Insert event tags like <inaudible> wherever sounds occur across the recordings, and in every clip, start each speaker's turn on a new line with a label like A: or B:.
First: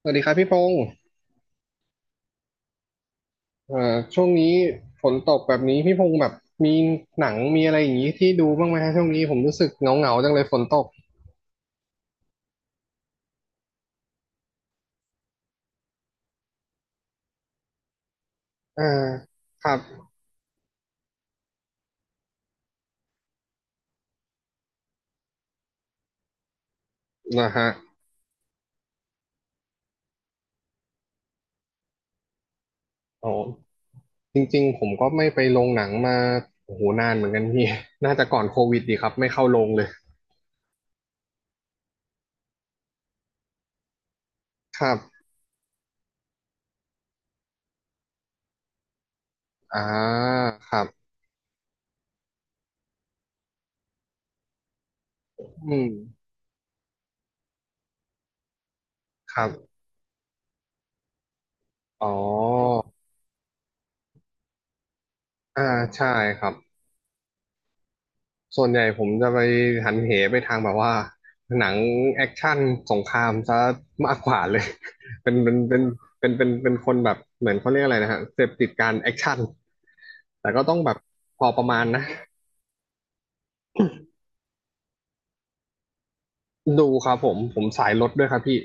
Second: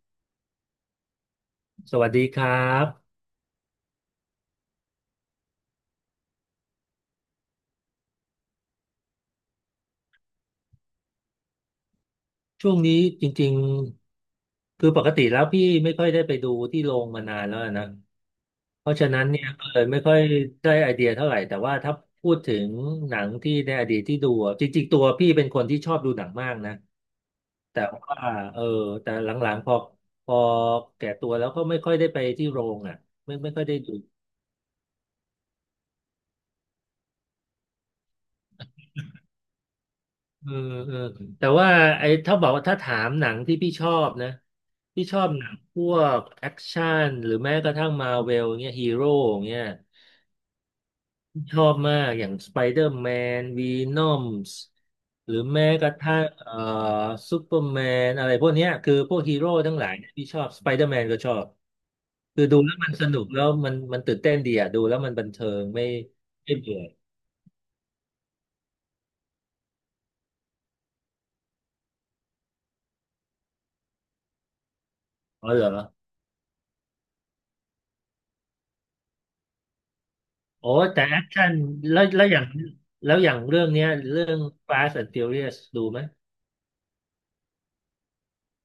A: สวัสดีครับพี่พงศ์
B: สวัสดีครับ
A: ช่วงนี้ฝนตกแบบนี้พี่พงศ์แบบมีหนังมีอะไรอย่างนี้ที่ดูบ้างไหมฮะช่วงนี้ผมรู้สึกเหงาๆจังเลยฝนตก
B: ช่วงนี้จริงๆคือปกติแล้วพี่ไม่ค่อยได้ไปดูที่โรงมานานแล้วนะ
A: เอ่า
B: เพราะฉะนั้นเนี่ย
A: ค
B: ก็
A: รั
B: เล
A: บ
B: ยไม่ค่อยได้ไอเดียเท่าไหร่แต่ว่าถ้าพูดถึงหนังที่ในอดีตที่ดูอะจริงๆตัวพี่เป็นคนที่ชอบดูหนังมากนะ
A: นะฮะ
B: แต่ว่าเออแต่หลังๆพอแก่ตัวแล้วก็ไม่ค่อยได้ไปที่โรงอ่ะ
A: โอ
B: ไม่ค่อยได้
A: ้
B: ดู
A: จริงๆผมก็ไม่ไปโรงหนังมาโอ้โหนานเหมือนกันพี่ <laughs> น่าจะก่อนโควิดดีครับไม่เข้าโรงเลย
B: เออเออแต่ว่าไอ้ถ้าบอกว่าถ้าถามหนังที่พี่ชอบนะ
A: ครั
B: พี่ชอ
A: บ
B: บหนังพวกแอคชั่นหรือแม้กระทั่งมาเวลเงี้ยฮีโร่เงี้ย
A: อ่าครับ
B: ชอบมากอย่างสไปเดอร์แมนวีนอมส์หรือแม้
A: อื
B: ก
A: ม
B: ระทั่งซูเปอร์แมนอะไรพวกเนี้ยคือพวก
A: ค
B: ฮี
A: รั
B: โร่
A: บ
B: ทั้งหลายเนี่ยพี่ชอบสไปเดอร์แมนก็ชอบ
A: อ๋อ
B: คือดูแล้วมันสนุกแล้วมันตื่นเต้นดีอ่ะดูแล้วมันบันเทิ
A: อ่า
B: งไม่
A: ใช่ครั
B: ไม่
A: บ
B: เบื่อ
A: ส่วนใหญ่ผมจะไปหันเหไปทางแบบว่าหนังแอคชั่นสงครามซะมากกว่าเลย <laughs> เป็น
B: อ๋อ
A: เป็น
B: เห
A: เป็
B: ร
A: น
B: อ
A: เป็นเป็นเป็นคนแบบเหมือนเขาเรียกอะไรนะฮะเสพติดการแอคชั่นแต่ก็
B: โอ้
A: ต้องแบบ
B: แต่แอค
A: พอ
B: ชั่น
A: ประมาณ
B: แล้
A: นะ
B: วแล้วอย่างแล้วอย่างเรื่องเนี้ยเรื่อง Fast and Furious ดูไหม
A: ดูครับผมสายรถด้วยครับพี่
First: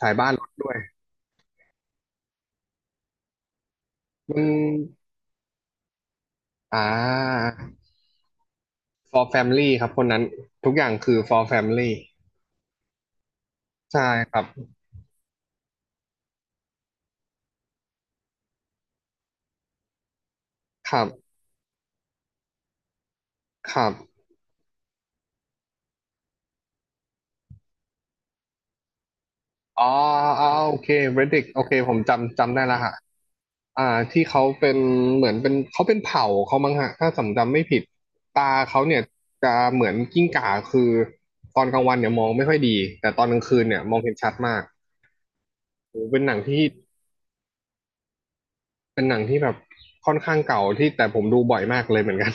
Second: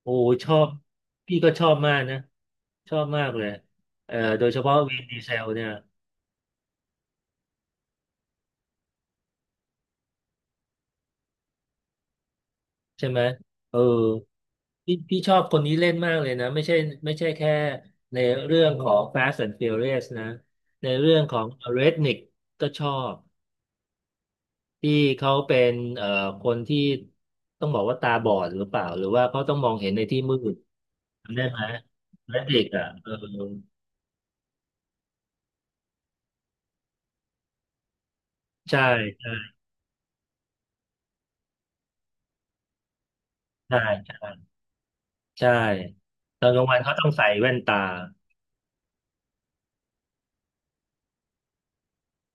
A: สา
B: โอ้
A: ยบ้านร
B: ช
A: ถ
B: อ
A: ด้
B: บ
A: วย
B: พี่ก็ชอบมากนะชอบมากเลย
A: มัน
B: โดยเฉพาะวินดีเซลเนี่ย
A: อ่า for family ครับคนนั้นทุกอย่างคือ for family
B: ใช่ไหมเออ
A: ใช่ครับ
B: พี่พี่ชอบคนนี้เล่นมากเลยนะไม่ใช่ไม่ใช่แค่ในเรื่องของ Fast and Furious นะใน
A: ครั
B: เรื่อง
A: บ
B: ของ Redneck ก็ชอบ
A: ครับ
B: ที่เขาเป็นเอ่อคนที่ต้องบอกว่าตาบอดหรือเปล่าหรือว่าเขาต้องมอง
A: อ๋
B: เห็
A: อ
B: นในที่มื
A: อ๋อ
B: ด
A: โอเค
B: จำได้
A: Reddick
B: ไหม
A: โอเคผม
B: และ
A: จำ
B: เด็
A: ได้
B: ก
A: แล้ว
B: อ่ะ
A: ฮะ
B: เออ
A: อ่าที่เขาเป็นเหมือนเป็นเขาเป็นเผ่าเขามั้งฮะถ้าจำไม่ผิดตา
B: ใช่
A: เขาเนี่ยจะ
B: ใช่
A: เหมือนกิ้งก่าคือตอนกลางวันเนี่ยมองไม่ค่อยดีแต่ตอนกลางคืนเนี่ยมองเห็น
B: ใช่
A: ชัดมาก
B: ใช่
A: โอ้เป็นหนัง
B: ตอน
A: ที่
B: กลางวันเขาต้องใส่แว่นตา
A: เป็นหนังที่แบบค่อนข้างเก่าที่แต่ผมดูบ่อยมากเลยเหมือนกัน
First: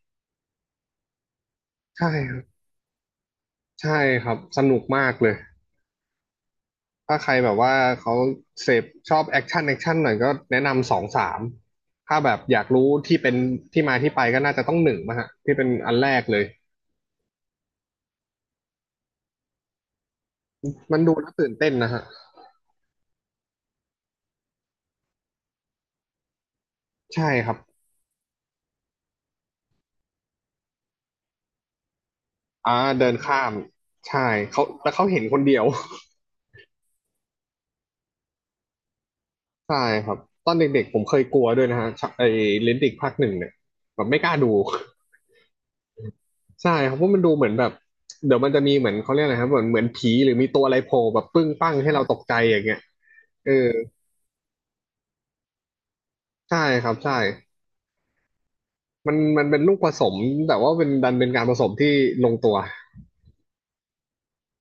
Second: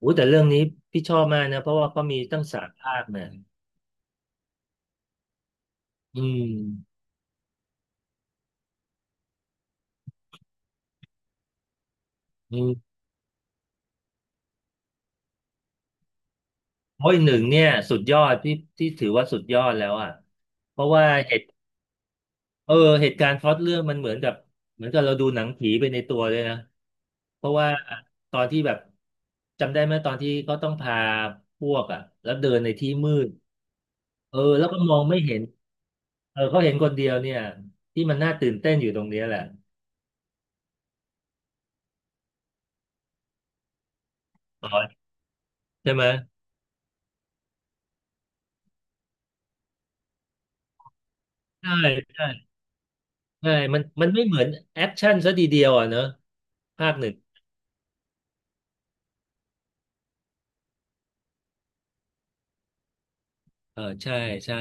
B: อู้แต่เรื่องนี้พี่ชอบมากนะเพราะว่า
A: <laughs>
B: เขา
A: ใช่
B: มี
A: ครั
B: ตั้ง
A: บ
B: สามภาคเนี่ย
A: ใช่ครับสนุกมากเลย
B: อืม
A: ถ้าใครแบบว่าเขาเสพชอบแอคชั่นแอคชั่นหน่อยก็แนะนำสองสามถ้าแบบอ
B: อื
A: ยาก
B: ม
A: รู้ที่เป็นที่มาที่ไปก็น่าจะต้องหนึ่งมาฮะที่เป็นอันแรกเลย
B: โอ้ยหนึ่งเนี่ยสุดยอดที่ที่ถือว่าสุดยอดแล้วอ่ะเพราะ
A: มัน
B: ว่า
A: ดูแล้ว
B: เหตุ
A: ตื่นเต้นนะฮะ
B: เออเหตุการณ์พล็อตเรื่องมันเหมือนกับเหมือนกับเราดูหนังผีไปในตัวเลยนะ
A: ใช่
B: เพ
A: ครั
B: ราะ
A: บ
B: ว่าตอนที่แบบจำได้ไหมตอนที่เขาต้องพาพวกอ่ะแล้วเดินใน
A: อ่า
B: ที่
A: เดิ
B: มื
A: น
B: ด
A: ข้ามใช่
B: เออ
A: เขา
B: แล้วก็
A: แล้ว
B: มอง
A: เขา
B: ไม่
A: เห็นค
B: เห็
A: น
B: น
A: เดียว
B: เออเขาเห็นคนเดียวเนี่ยที่มันน่าตื่นเต้นอยู่ตรงเนี้ยแหละ
A: <laughs> ใช่ครับตอนเด็กๆผมเคยกลัวด้วยนะฮะชะไอ้เลนดิกภาคหนึ่งเนี่ยแบบไม่กล้าดู
B: อ๋อใช่ไหม
A: <laughs> ใช่ครับเพราะมันดูเหมือนแบบเดี๋ยวมันจะมีเหมือนเขาเรียกอะไรครับเหมือนผีหรือมีตัวอะไรโผล่แบบปึ้งปั้ง
B: ใช่
A: ให้เราตกใจ
B: ใช่
A: อย่างเงี้ยเอ
B: ใช่
A: อ
B: มันไม่เหมือนแอคชั่นซะทีเดียวอ่ะเนอะ
A: ใช่ค
B: ภา
A: รับ
B: คหนึ่
A: ใช่
B: ง
A: มันเป็นลูกผสมแต่ว่าเป็นดันเป็นการผสมที่ลงตัว
B: เออใช่ใช่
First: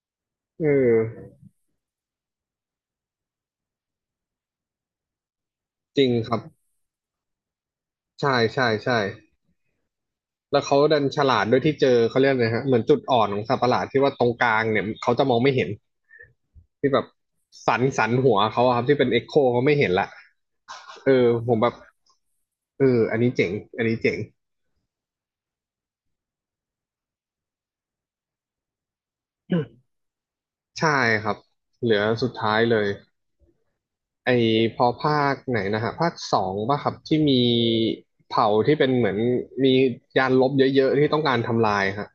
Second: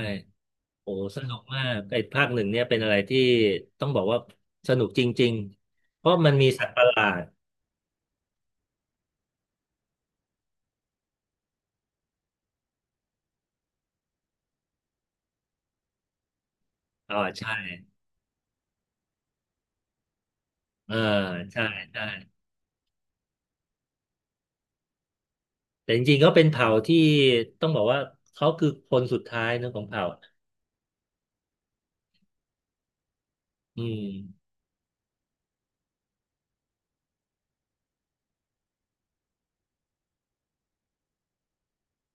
A: เอ
B: โอ้สนุ
A: อ
B: กมากไอ้ภาคหนึ่งเนี่ยเป็นอะไรที่ต้องบอกว่าสนุกจริงๆ
A: จ
B: เพ
A: ริง
B: ราะ
A: ค
B: มัน
A: รับ
B: มีสัตว์ประหลาด
A: ใช่ใช่ใช่ แล้วเขาดันฉลาดด้วยที่เจอเขาเรียกอะไรฮะเหมือนจุดอ่อนของสัตว์ประหลาดที่ว่าตรงกลางเนี่ยเขาจะมองไม่เห็นที่แบบ
B: อ๋อใช่
A: สันหัวเขาอะครับที่เป็นเอ็กโคเขาไม่เห็นละ
B: เออ
A: เออผม
B: ใช่
A: แบบ
B: ใช่
A: เอออันนี้เจ๋งอันนี้เจ๋ง
B: แต่จริงๆก็เป็นเผ่าที่ต้องบอกว่าเขาคือคนสุดท้ายเนอะของเผ่า
A: ใช่ครับเหลือสุดท้ายเลย
B: อืม
A: ไอพอภาคไหนนะฮะภาคสองป่ะครับที่มีเผ่าที่เป็นเหมือนมียานลบเยอะๆที่ต้องการทำลายฮะ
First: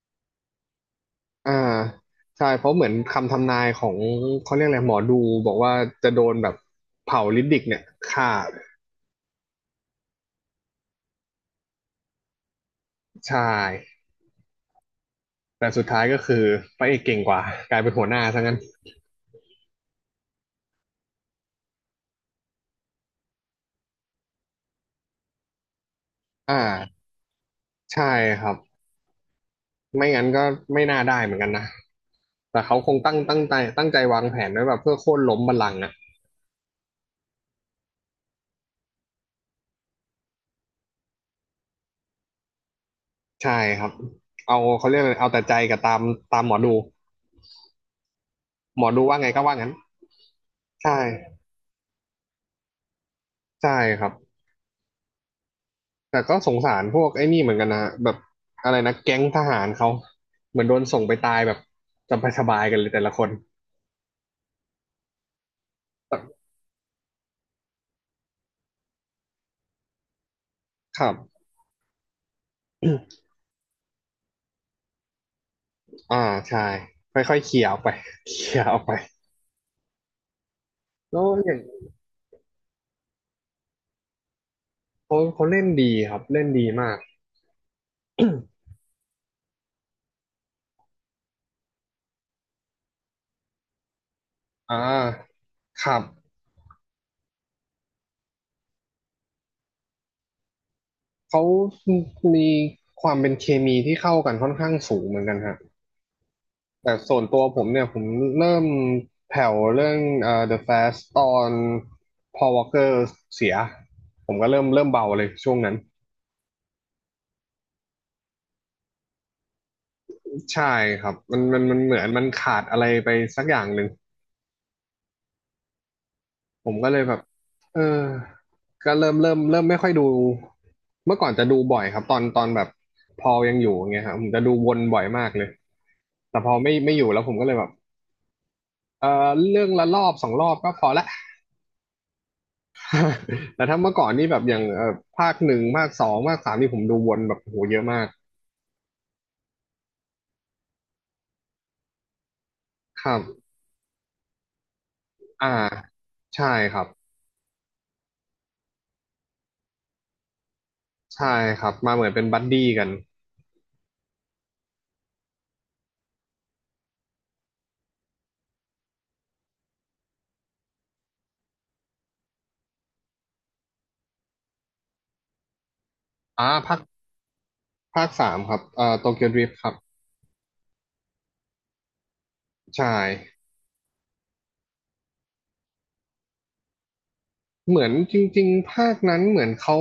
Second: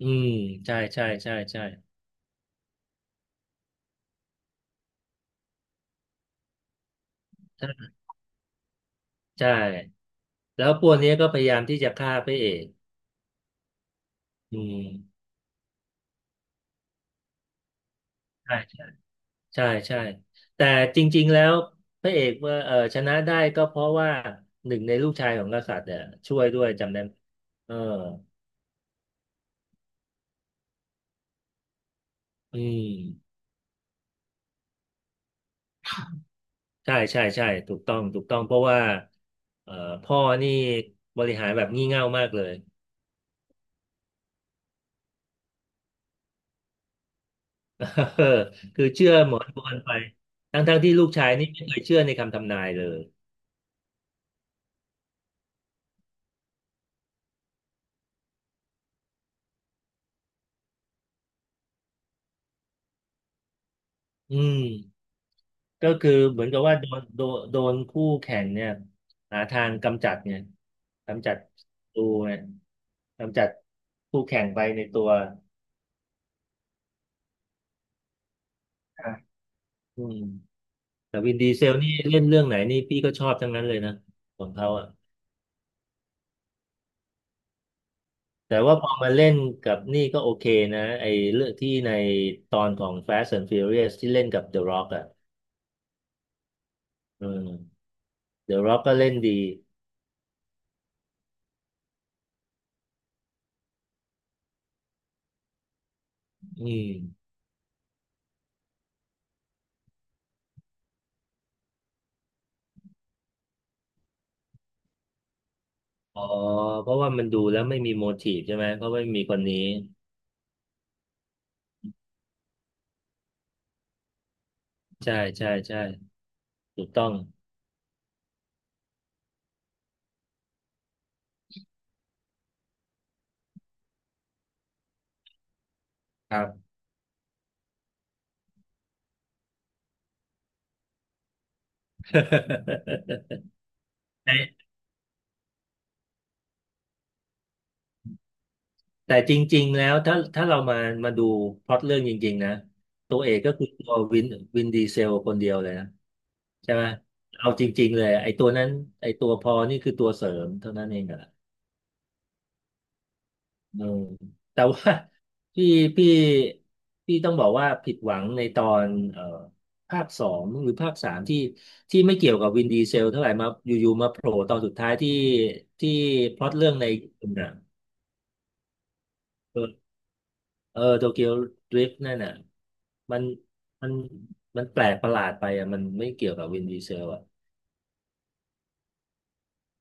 B: อืมใช่ใช่ใช่
A: อ่า
B: ใช่
A: ใช่เพราะเหมือนคำทำนายของเขาเรียกอะไรหมอดูบอกว่าจะโดนแบบเผาลิดดิกเนี่ยฆ่า
B: ใช่แล้วพวกนี้ก็พยายามที่จะฆ่าพระเอก
A: ใช่
B: อืม
A: แต่สุดท้ายก็คือพระเอกเก่งกว่ากลายเป็นหัวหน้าซะงั้
B: ใช่
A: น
B: ใช่ใช่แต่จริงๆแล้วพระเอกว่าเออชนะได้ก็เพราะว่าหนึ่งในลูกชายของกษัตริย์เนี่ยช่วย
A: อ
B: ด้วยจำได้
A: ่า
B: ไหมเออ
A: ใช่ครับไม่งั้นก็ไม่น่าได้เหมือนกันนะ
B: อื
A: แต่เขาคงตั้ง
B: ม
A: ตั้งใจตั้งใจวางแผนไว้แบบเพื่อโค่นล้มบัลลังก์อ่ะ
B: ใช่ใช่ใช่ถูกต้องถูกต้องเพราะว่าเอ่อพ่อนี่บริหารแบบงี่เง่ามากเลย
A: ใช่ครับเอาเขาเรียกอะไรเอาแต่ใจกับตามหมอดู
B: <laughs> เออ
A: หม
B: คือ
A: อดู
B: เชื่อ
A: ว่าไง
B: หมอ
A: ก็ว่า
B: ดู
A: งั้น
B: กันไปทั้งๆที่
A: ใช่
B: ลูกชายนี่ไม่เคยเชื่อในคำทำนายเลย
A: ใช่ครับ แต่ก็สงสารพวกไอ้นี่เหมือนกันนะฮะแบบอะไรนะแก๊งทหารเขาเหมือนโดนส่งไปตายแบบสบายสบายกันเลยแต่ละคน
B: อืม ก็คือเหมือนกับว่าโดนคู่แข่งเนี่ยหาทางกำจัดเนี่ย
A: ครับ
B: กำจัดัตูเนี่ย
A: <coughs>
B: กำจัดคู่แข่งไปในตัว
A: <clears throat> อ่าใช่ค่อยๆเคลียร์ออกไป <laughs> เคลียร์ออกไป
B: อ่าอืมแต่
A: แล้ว
B: วินดี
A: อย่าง
B: เซลนี่เล่นเรื่องไหนนี่พี่ก็ชอบทั้งนั้นเลยนะของเขาอ่ะ
A: เขาเล่นดีครับเล่นดีมาก
B: แต่ว่าพอมาเล่นกับนี่ก็โอเคนะไอ้เรื่องที่ในตอนของ Fast and Furious ที่เล่นกับ The
A: อ่
B: Rock อ่ะ
A: าครับ
B: อืม The Rock ก็เล่นดี
A: เขามีความเป็นเคมีที่เข้ากันค่อนข้างสูงเหมือนกันฮะ
B: อื
A: แต่
B: ม
A: ส่วนตัวผมเนี่ยผมเริ่มแผ่วเรื่องThe f a s t ตอน Paul Walker เสียผมก็เริ่มเบาเลยช่วงนั้น
B: อ๋อเพราะว่ามันดูแล้วไม่มีโมทีฟใช่ไหมเพราะว่าไม่มีคนนี้
A: ใช่ครับมันเหมือนมันขาดอะไรไปสักอย่างหนึ่ง
B: ใช่ใช่ใช่
A: ผม
B: ถู
A: ก็
B: ก
A: เล
B: ต้
A: ย
B: อง
A: แบบเออก็เริ่มไม่ค่อยดูเมื่อก่อนจะดูบ่อยครับตอนแบบพอยังอยู่อย่างเงี้ยครับผมจะดูวนบ่อยมากเลย
B: ค
A: แต่
B: รั
A: พ
B: บ
A: อไม่อยู่แล้วผมก็เลยแบบเออเรื่องละรอบสองรอบก็พอละ
B: <laughs>
A: <laughs> แต่ถ้าเมื่อก่อนนี่
B: แต่
A: แบบอย่างภาคหนึ่งภาคสองภาคสามนี่ผมดูวนแบบโหเยอะมาก
B: แต่จริงๆแล้วถ้าเรามามาดูพล็อตเรื่องจริงๆนะ
A: ครั
B: ตัวเอก
A: บ
B: ก็คือตัววินวินดีเซลคน
A: อ่า
B: เดียวเลยนะ
A: ใช่
B: ใช่
A: ครั
B: ไหม
A: บ
B: เอาจริงๆเลยไอ้ตัวนั้นไอ้ตัวพอนี่คือตัวเสริมเท่านั้นเองอะ
A: ใช่ครับมาเหมือนเป็นบัดดี้กัน
B: เออแต่ว่า <laughs> พี่พี่พี่ต้องบอกว่าผิดหวังในตอนภาคสองหรือภาคสามที่ที่ไม่เกี่ยวกับวินดีเซลเท่าไหร่มาอยู่ๆมาโผล่ตอนสุดท้ายที่ที่พ
A: อ่า
B: ล็อตเรื่อ
A: ภา
B: ง
A: ค
B: ในญีปุ่นอะ
A: ภาคสามครับโตเกียวดริฟท์ครับ
B: เออ เออโตเกียวดริฟต์นั่นน่ะ
A: ใช
B: มัน
A: ่
B: มันมันแปลกประหลาดไปอ่ะมันไม่เกี่ยวกับวินดีเซลอ่ะ
A: เหมือนจริงๆภาคนั้นเหมือนเขา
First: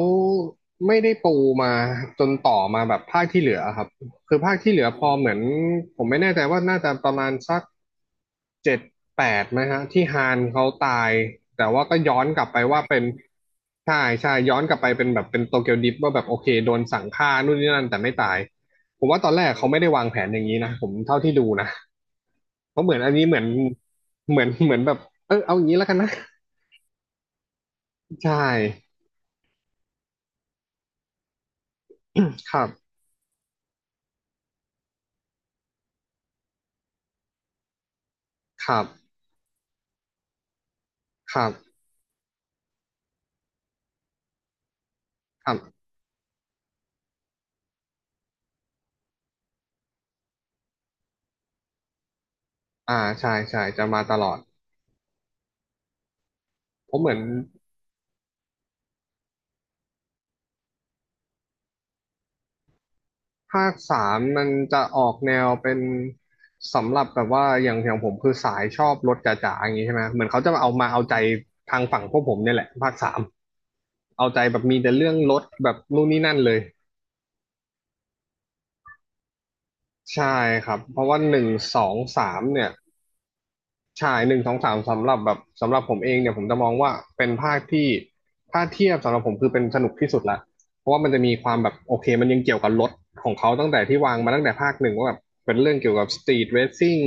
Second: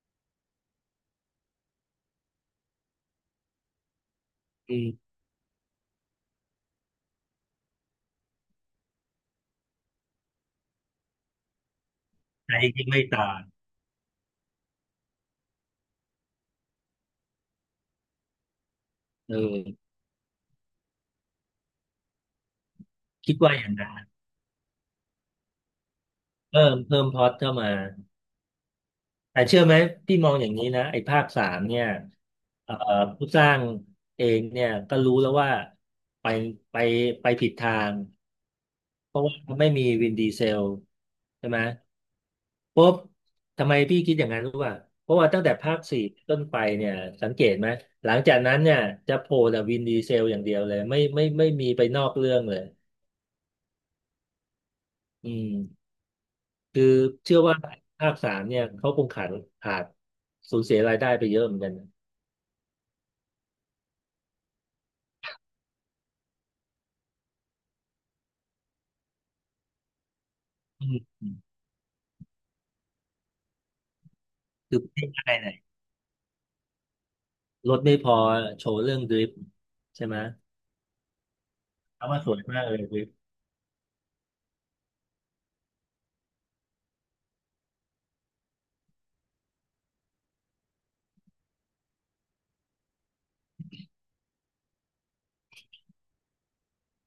A: ไม่ได้ปูมาจนต่อมาแบบภาคที่เหลือครับคือภาคที่
B: อื
A: เหลือพอ
B: ม
A: เหมือนผมไม่แน่ใจว่าน่าจะประมาณสักเจ็ดแปดไหมฮะที่ฮานเขาตายแต่ว่าก็ย้อนกลับ
B: ใจ
A: ไปว่า
B: ที่
A: เป็
B: ไม่
A: น
B: ตาย
A: ใช่ใช่ย้อนกลับไปเป็นแบบเป็นโตเกียวดริฟต์ว่าแบบโอเคโดนสั่งฆ่านู่นนี่นั่นแต่ไม่ตายผมว่าตอ
B: เอ
A: นแรกเขาไม่ได้
B: อ
A: วางแผนอย่างนี้นะผมเท่าที่ดูนะเพราะเหมือนอันนี้
B: คิ
A: เห
B: ด
A: มือน
B: ว่าอย่างนั้น
A: แบบเออเอาอย่างนี้แล้วกันนะ
B: เพิ่มพล็อตเข้ามา
A: ใช่
B: แต่เชื่อไหมพี่มองอย่างนี้นะไอ้ภาคสามเนี่ย
A: ครั
B: เอ่อ
A: บ
B: ผู้สร้างเองเนี่ยก็รู้แล้วว่าไปไปไปผิดทาง
A: ครับ
B: เพราะว่าไม่มีวินดีเซล
A: ครั
B: ใช่
A: บ
B: ไหม ปุ๊บทำไมพี่คิดอย่างนั้นรู้ป่ะเพราะว่าตั้ง
A: ค
B: แต่
A: รั
B: ภา
A: บ
B: คสี่ต้นไปเนี่ยสังเกตไหมหลังจากนั้นเนี่ยจะโผล่แต่วินดีเซลอย่างเดียวเลยไม่มีไปนอกเรื่องเลย
A: อ่าใช่ใช่จะมาตลอด
B: อืมคือ
A: เพราะเหมือน
B: เชื่อว่าภาคสามเนี่ยเขาคงขาดสูญเสียรายได้ไปเยอะเหมือนกันนะ
A: ภาคสามมันจะออกแนวเป็นสำหรับแบบว่าอย่างผมคือสายชอบรถจ๋าๆ อย่างนี้ใช่ไหม เหมือนเขาจะมาเอา
B: อื
A: มาเอาใจ
B: ม
A: ทางฝั่งพวกผมเนี่ยแหละภาคสามเอาใจแบบมี
B: คือ
A: แต่
B: ไม่
A: เรื่อง
B: ได้
A: รถ
B: ไหน
A: แบบนู่นนี่นั่นเลย
B: รถไม่พอโชว์เรื่องดริฟต์ใช่ไหม
A: ใช่ครับ เพราะว่าหนึ่งสอง
B: เอามาส
A: สา
B: วย
A: ม
B: มา
A: เนี่
B: ก
A: ย
B: เลยดริฟต์
A: ฉายหนึ่งสองสามสำหรับแบบสำหรับผมเองเนี่ยผมจะมองว่าเป็นภาคที่ถ้าเทียบสำหรับผมคือเป็นสนุกที่สุดละเพราะว่ามันจะมีความแบบโอเคมันยังเกี่ยวกับรถของเขาตั้งแต่ที่วางมาตั้งแต่ภาคหนึ่งว่าแบบเป็นเรื่องเกี่ยวกับสตรีทเรซซิ่ง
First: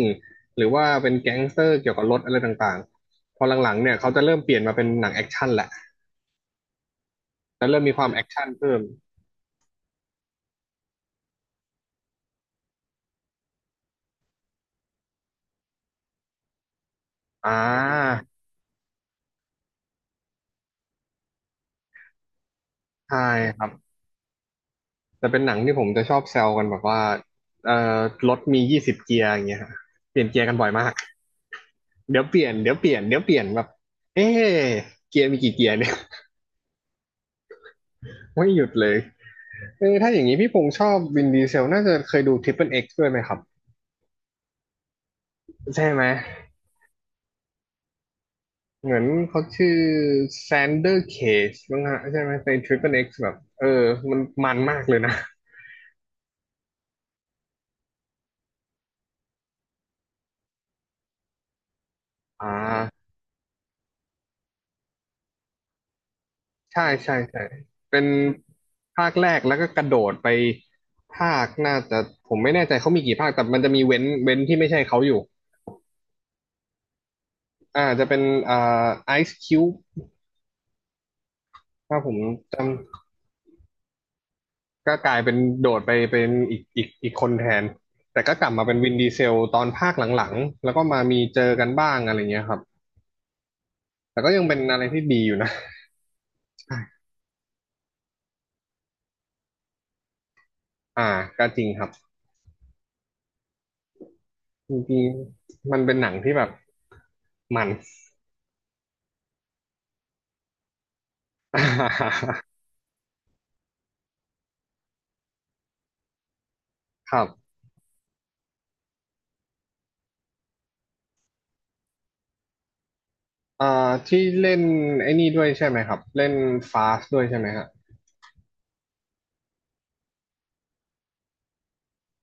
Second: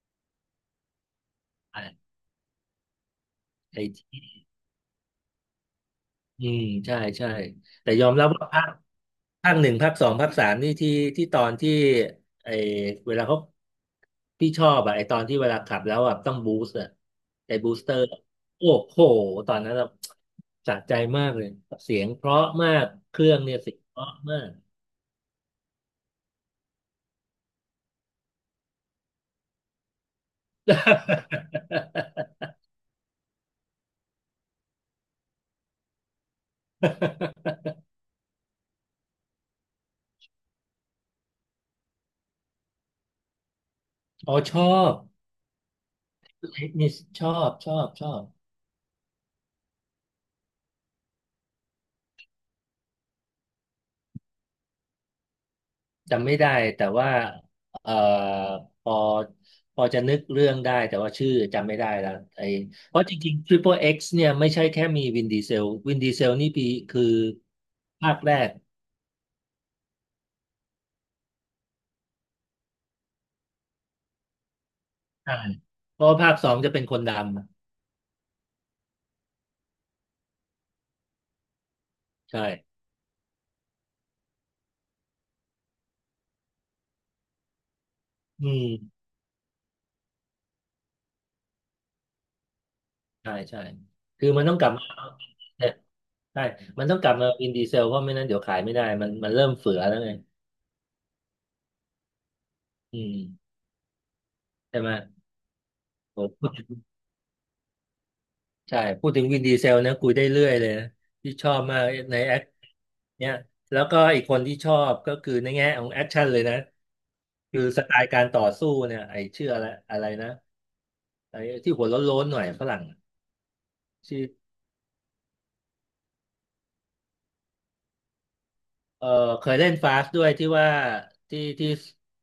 A: หรือว่าเป็นแก๊งสเตอร์เกี่ยวกับ
B: อ่ะ
A: รถอะไรต่างๆพอหลัง
B: ไอ
A: ๆเนี่ยเขาจะ
B: ้
A: เริ่มเปลี่ยนมาเป็นหนังแอคชั่นแหละ
B: อืมใช่ใช่
A: จะเริ่ม
B: แต่
A: มีค
B: ย
A: วา
B: อ
A: ม
B: ม
A: แอ
B: รั
A: ค
B: บ
A: ชั่
B: ว่า
A: น
B: ภาค
A: เพิ่ม
B: ภาคหนึ่งภาคสองภาคสามนี่ที่ตอนที่ไอเวลาเขาพี่ชอบอะไอตอนที่เวลาขับแล้วอะต้องบูสต์อะ
A: อ่
B: ไอบูสเตอร์
A: า
B: โอ้โหตอนนั้นเราสะใจมากเลยเสียงเพราะมากเค
A: ใช่
B: รื่องเนี่
A: ค
B: ย
A: รับ
B: เสียงเพราะมาก
A: จะเป็นหนังที่ผมจะชอบแซวกันแบบว่าเอ่อรถมี20เกียร์อย่างเงี้ยฮะเปลี่ยนเกียร์กันบ่อยมาก เดี๋ยวเปลี่ยนเดี๋ยวเปลี่ยน เดี๋ยวเปลี่ยนแบบเอ๊ะเกียร์มีกี่เกียร์เนี่ย <laughs> ไม่หยุดเลยเออถ้าอย่างนี้พี่พงษ์ชอบวินดีเซลน่าจะเคยดูทริป l e X เอ็กซ์ด้วยไหมครับ
B: <laughs> อ๋อชอบ
A: ใช่ไหม
B: นี่ชอบชอบชอบ
A: เหมือนเขาชื่อแซนเดอร์เคจมังฮะใช่ไหมในทริป l e X เอ็กซ์แบบ เออมันมากเลยนะ
B: จำไม่ได้แต่ว่าเอ่อพอพอจะนึกเรื่องได้แต่ว่าชื่อจำไม่ได้แล้ว
A: <laughs>
B: ไอ้
A: อ่า
B: เพราะจริงๆ Triple X เนี่ยไม่ใช่แค่มีวินดีเซลนี่ปี
A: ใช่
B: คือ
A: ใช่ ใช่ เป็น
B: ภาคแรก
A: ภาคแรกแล้วก็กระโดดไปภาคน่าจะผมไม่แน่ใจเขามีกี่ภาค แต่มันจะมีเว้นที่ไม่ใช่เขาอยู่
B: ใช่เพราะว่าภาคสองจะเป็นคนด
A: จะเป็นอ่ไอซ์คิวถ้าผม
B: ำใช่
A: จำ ก็กลายเป็นโดดไปเป็นอีกคนแทนแต่ก็ก
B: อื
A: ลับมาเป็นวิน
B: ม
A: ดีเซลตอนภาคหลังๆแล้วก็มามีเจอกันบ้างอะไรเงี้ยครับ
B: ใช่ใช่
A: แต่
B: คื
A: ก็
B: อ
A: ยั
B: มั
A: ง
B: นต้
A: เป็
B: อ
A: น
B: งกลับ
A: อะไร
B: มา
A: ที่ดีอยู่นะ
B: เนี่ยใช่
A: <laughs> ใช่
B: มันต้องกลับมาวินดีเซลเพราะไม่นั้นเดี๋ยวขายไม่ได้มันเริ่มเฟือแล้วไง
A: อ่าก็จริงครับ
B: อืม
A: จ
B: ใช่ไหม
A: ริงๆมันเป็นหนังที่แบบมัน
B: ใช่พูดถึงวินดีเซลนะคุยได้เรื่อยเลยนะที่ชอบมากในแอ
A: <laughs>
B: คเนี่ยแล้วก็อีกคนที่ชอบก็คือในแง่ของแอคชั่นเลยนะ
A: ครับ
B: คือสไตล์การต่อสู้เนี่ยไอ้ชื่ออะไรอะไรนะไอ้ที่หัวโล้นๆหน่อยฝรั่ง
A: อ่า
B: ชื่
A: ที่
B: อ
A: เล่นไอ้นี่ด้วยใช่ไหมครับเล่นฟาสด้วยใช่ไหมฮะ
B: เออเคยเล่นฟาสด้วยที่ว่าที่ที่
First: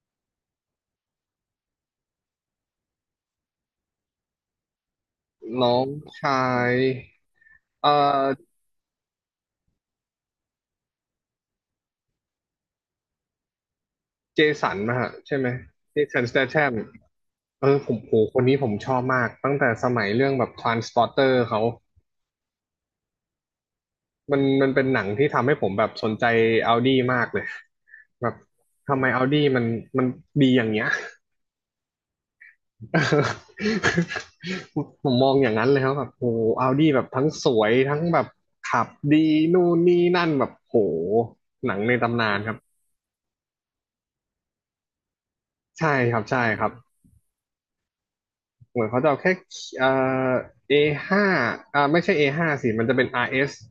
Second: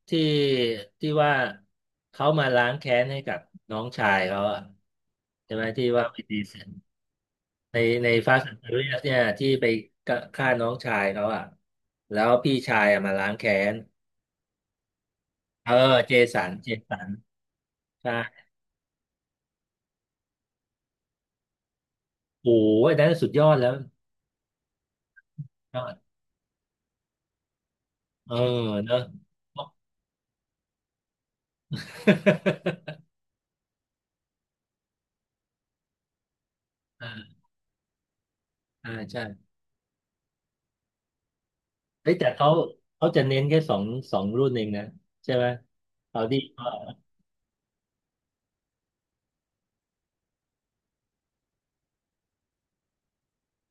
B: ที่ที่ว่าเขามาล้างแค้นให้กับน้องชายเขาอะใช่ไหม
A: น้อ
B: ที่
A: ง
B: ว่าวิน
A: ชา
B: ดีเซล
A: ย
B: ใน
A: เอ่อ
B: ในฟาสต์แอนด์ฟิวเรียสเนี่ยที่ไปฆ่าน้องชายเขาอ่ะแล้วพี่ชายอะมาล้างแค้น
A: เจสันนะฮะใช่ไหม
B: เออ
A: เจ
B: เจ
A: สันสเต
B: สั
A: t
B: น
A: ท
B: เจ
A: ม
B: สัน
A: เออผม
B: ใช่
A: โหคนนี้ผมชอบมากตั้งแต่สมัยเรื่องแบบ Transporter เขา
B: โอ้ยนั้นสุดยอดแล้ว
A: มันมันเป็นหนังที่ทำให้ผม
B: ย
A: แบ
B: อ
A: บส
B: ด
A: นใจ Audi มากเลยแบ
B: เอ
A: บ
B: อเน
A: ทำ
B: อะ
A: ไม
B: <laughs>
A: Audi มันดีอย่างเงี้ย <laughs> ผมมองอย่างนั้นเลยครับแบบโห Audi แบบทั้ง
B: อ่า
A: สวยทั้งแบบขับ
B: ใช่
A: ดีนู่นนี่นั่นแบบโหหนังใน
B: เฮ้ย
A: ตำ
B: แต่
A: นาน
B: เขา
A: ครับ
B: เขาจะเน้นแค่สองรุ่นเองนะใช่ไหม
A: ใช่ครั
B: เอา
A: บ
B: ดี
A: ใช่ค
B: ก็
A: รับ เหมือนเขาจะเอาแค่เอ่อ A5 อห้าอ่าไม่ใช่ A5 สิมันจะเป็น RS เอ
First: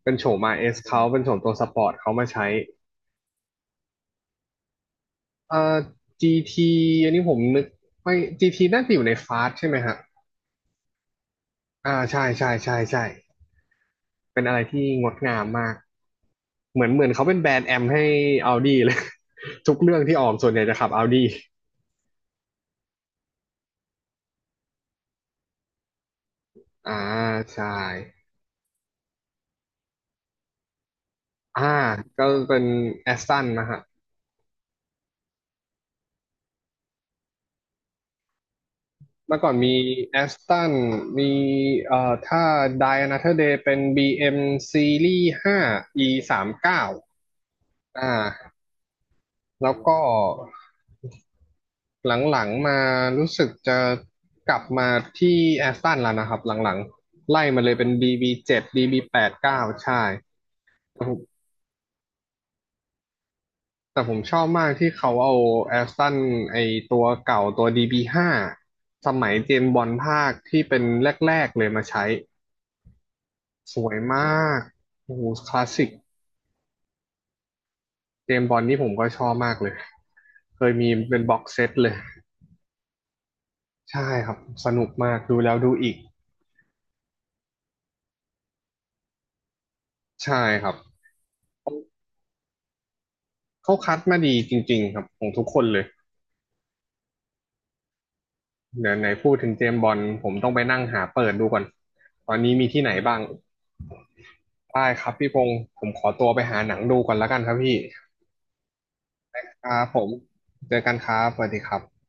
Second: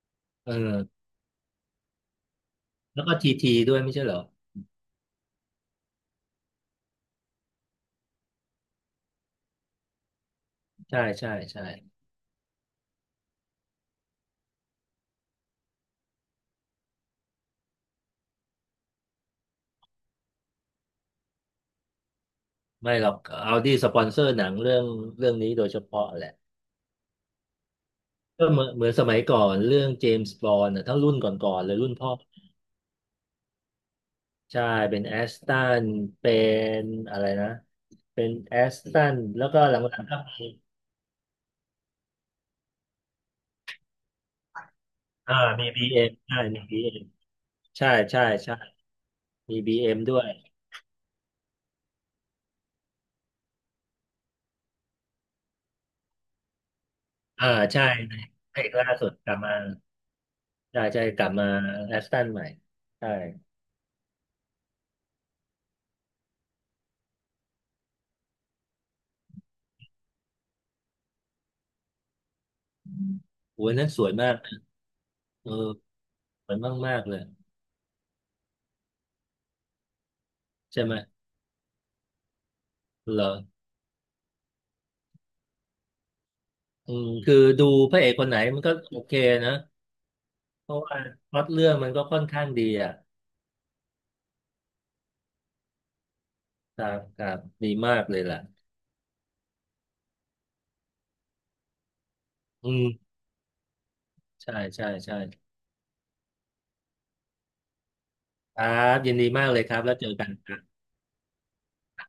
A: สเป็นโฉม
B: เอ
A: RS เอสเขา
B: อ
A: เป็นโฉมตัวสปอร์ตเขามาใช้
B: แล้วก็ทีทีด้วยไม่ใช่เหรอ
A: เอ่อ GT อันนี้ผมนึกไม่ GT น่าจะอยู่ในฟาสใช่ไหมฮะ
B: ใช่ใช่ใช่
A: อ่าใช่ใช่ใช่ใช่เป็นอะไรที่งดงามมากเหมือนเหมือนเขาเป็นแบรนด์แอมให้ Audi เลย <laughs> ทุกเรื่องที่ออกส่วนใหญ่จะขับ Audi
B: ไม่หรอกเอาดีสปอนเซอร์หนังเรื่องนี้โดยเฉพาะแหละ
A: อ่าใช่
B: ก็เหมือนสมัยก่อนเรื่องเจมส์บอนด์ทั้งรุ่นก่อน
A: อ่า
B: ๆเลยรุ่นพ่อ
A: ก็เป็นแอสตันนะฮะ
B: ใช่เป็นแอสตันเป็นอะไรนะเป็นแอสตัน
A: เมื่อ
B: แล้
A: ก่
B: ว
A: อน
B: ก็หล
A: มี
B: ังๆ
A: แอ
B: ก็
A: ส
B: มี
A: ตันมีถ้า Die Another Day เป็น BM Series
B: อ่า
A: 5
B: มีบีเอ็
A: E
B: มใช่
A: สามสิบ
B: มีบี
A: เก้า
B: เอ็มใช่
A: อ
B: ใช่
A: ่า
B: ใช่มี
A: แล้
B: บี
A: ว
B: เอ็ม
A: ก็
B: ด้วย
A: หลังๆมารู้สึกจะกลับมาที่แอสตันแล้วนะครับหลังๆไล่
B: อ่า
A: มาเลย
B: ใช่
A: เป็น
B: ใน
A: DB
B: เพ
A: เจ็
B: ล
A: ด
B: งล่า
A: DB
B: สุด
A: แป
B: ก
A: ด
B: ลับมา
A: เก้าใช่
B: ใช่ใช่
A: แต่ผ
B: ก
A: ม
B: ลับมาแอสตันใหม่ใช่
A: แต่ผมชอบมากที่เขาเอาแอสตันไอตัวเก่าตัว DB ห้าสมัยเจมส์บอนด์ภาคที่เป็นแรกๆเลยมาใช้
B: โอ้ย
A: ส
B: นั้น
A: วย
B: สวยมาก
A: มากโอ้โห
B: เอ
A: ค
B: อ
A: ลาสสิก
B: สวยมากมากเลย
A: เจมส์บอนด์นี่ผมก็ชอบมากเลย เคย
B: ใช่
A: มี
B: ไหม
A: เป็นบ็อกเซตเลย
B: เหรอ
A: ใช่ครับสนุกมากดูแล้วดูอีก
B: อืมคือดูพระเอกคนไหนมันก็โอเคนะ
A: ใช่ค
B: เพ
A: รับ
B: ราะว่าพล็อตเรื่องมันก็ค่อนข้างดีอ่ะ
A: เขาคัดมาดีจริงๆครับของทุกคนเลย
B: ครับครับดีมากเลยล่ะ
A: เดี๋ยวไหนพูดถึงเจมส์บอนด์ผมต้องไปนั่งหาเปิดดูก่อนตอนนี้มี
B: อื
A: ที่ไหน
B: ม
A: บ้าง
B: ใช่
A: ได้
B: ใช่
A: ครับ
B: ใช่
A: พี่พงศ์ผมขอตัวไปหาหนังดูก่อนแล้วกันครับพี่
B: ครับยินดีมากเลย
A: ค
B: ค
A: รั
B: รับ
A: บ
B: แล้ว
A: ผ
B: เจ
A: ม
B: อกันครับ
A: เจอกันครับสวัสดีครับ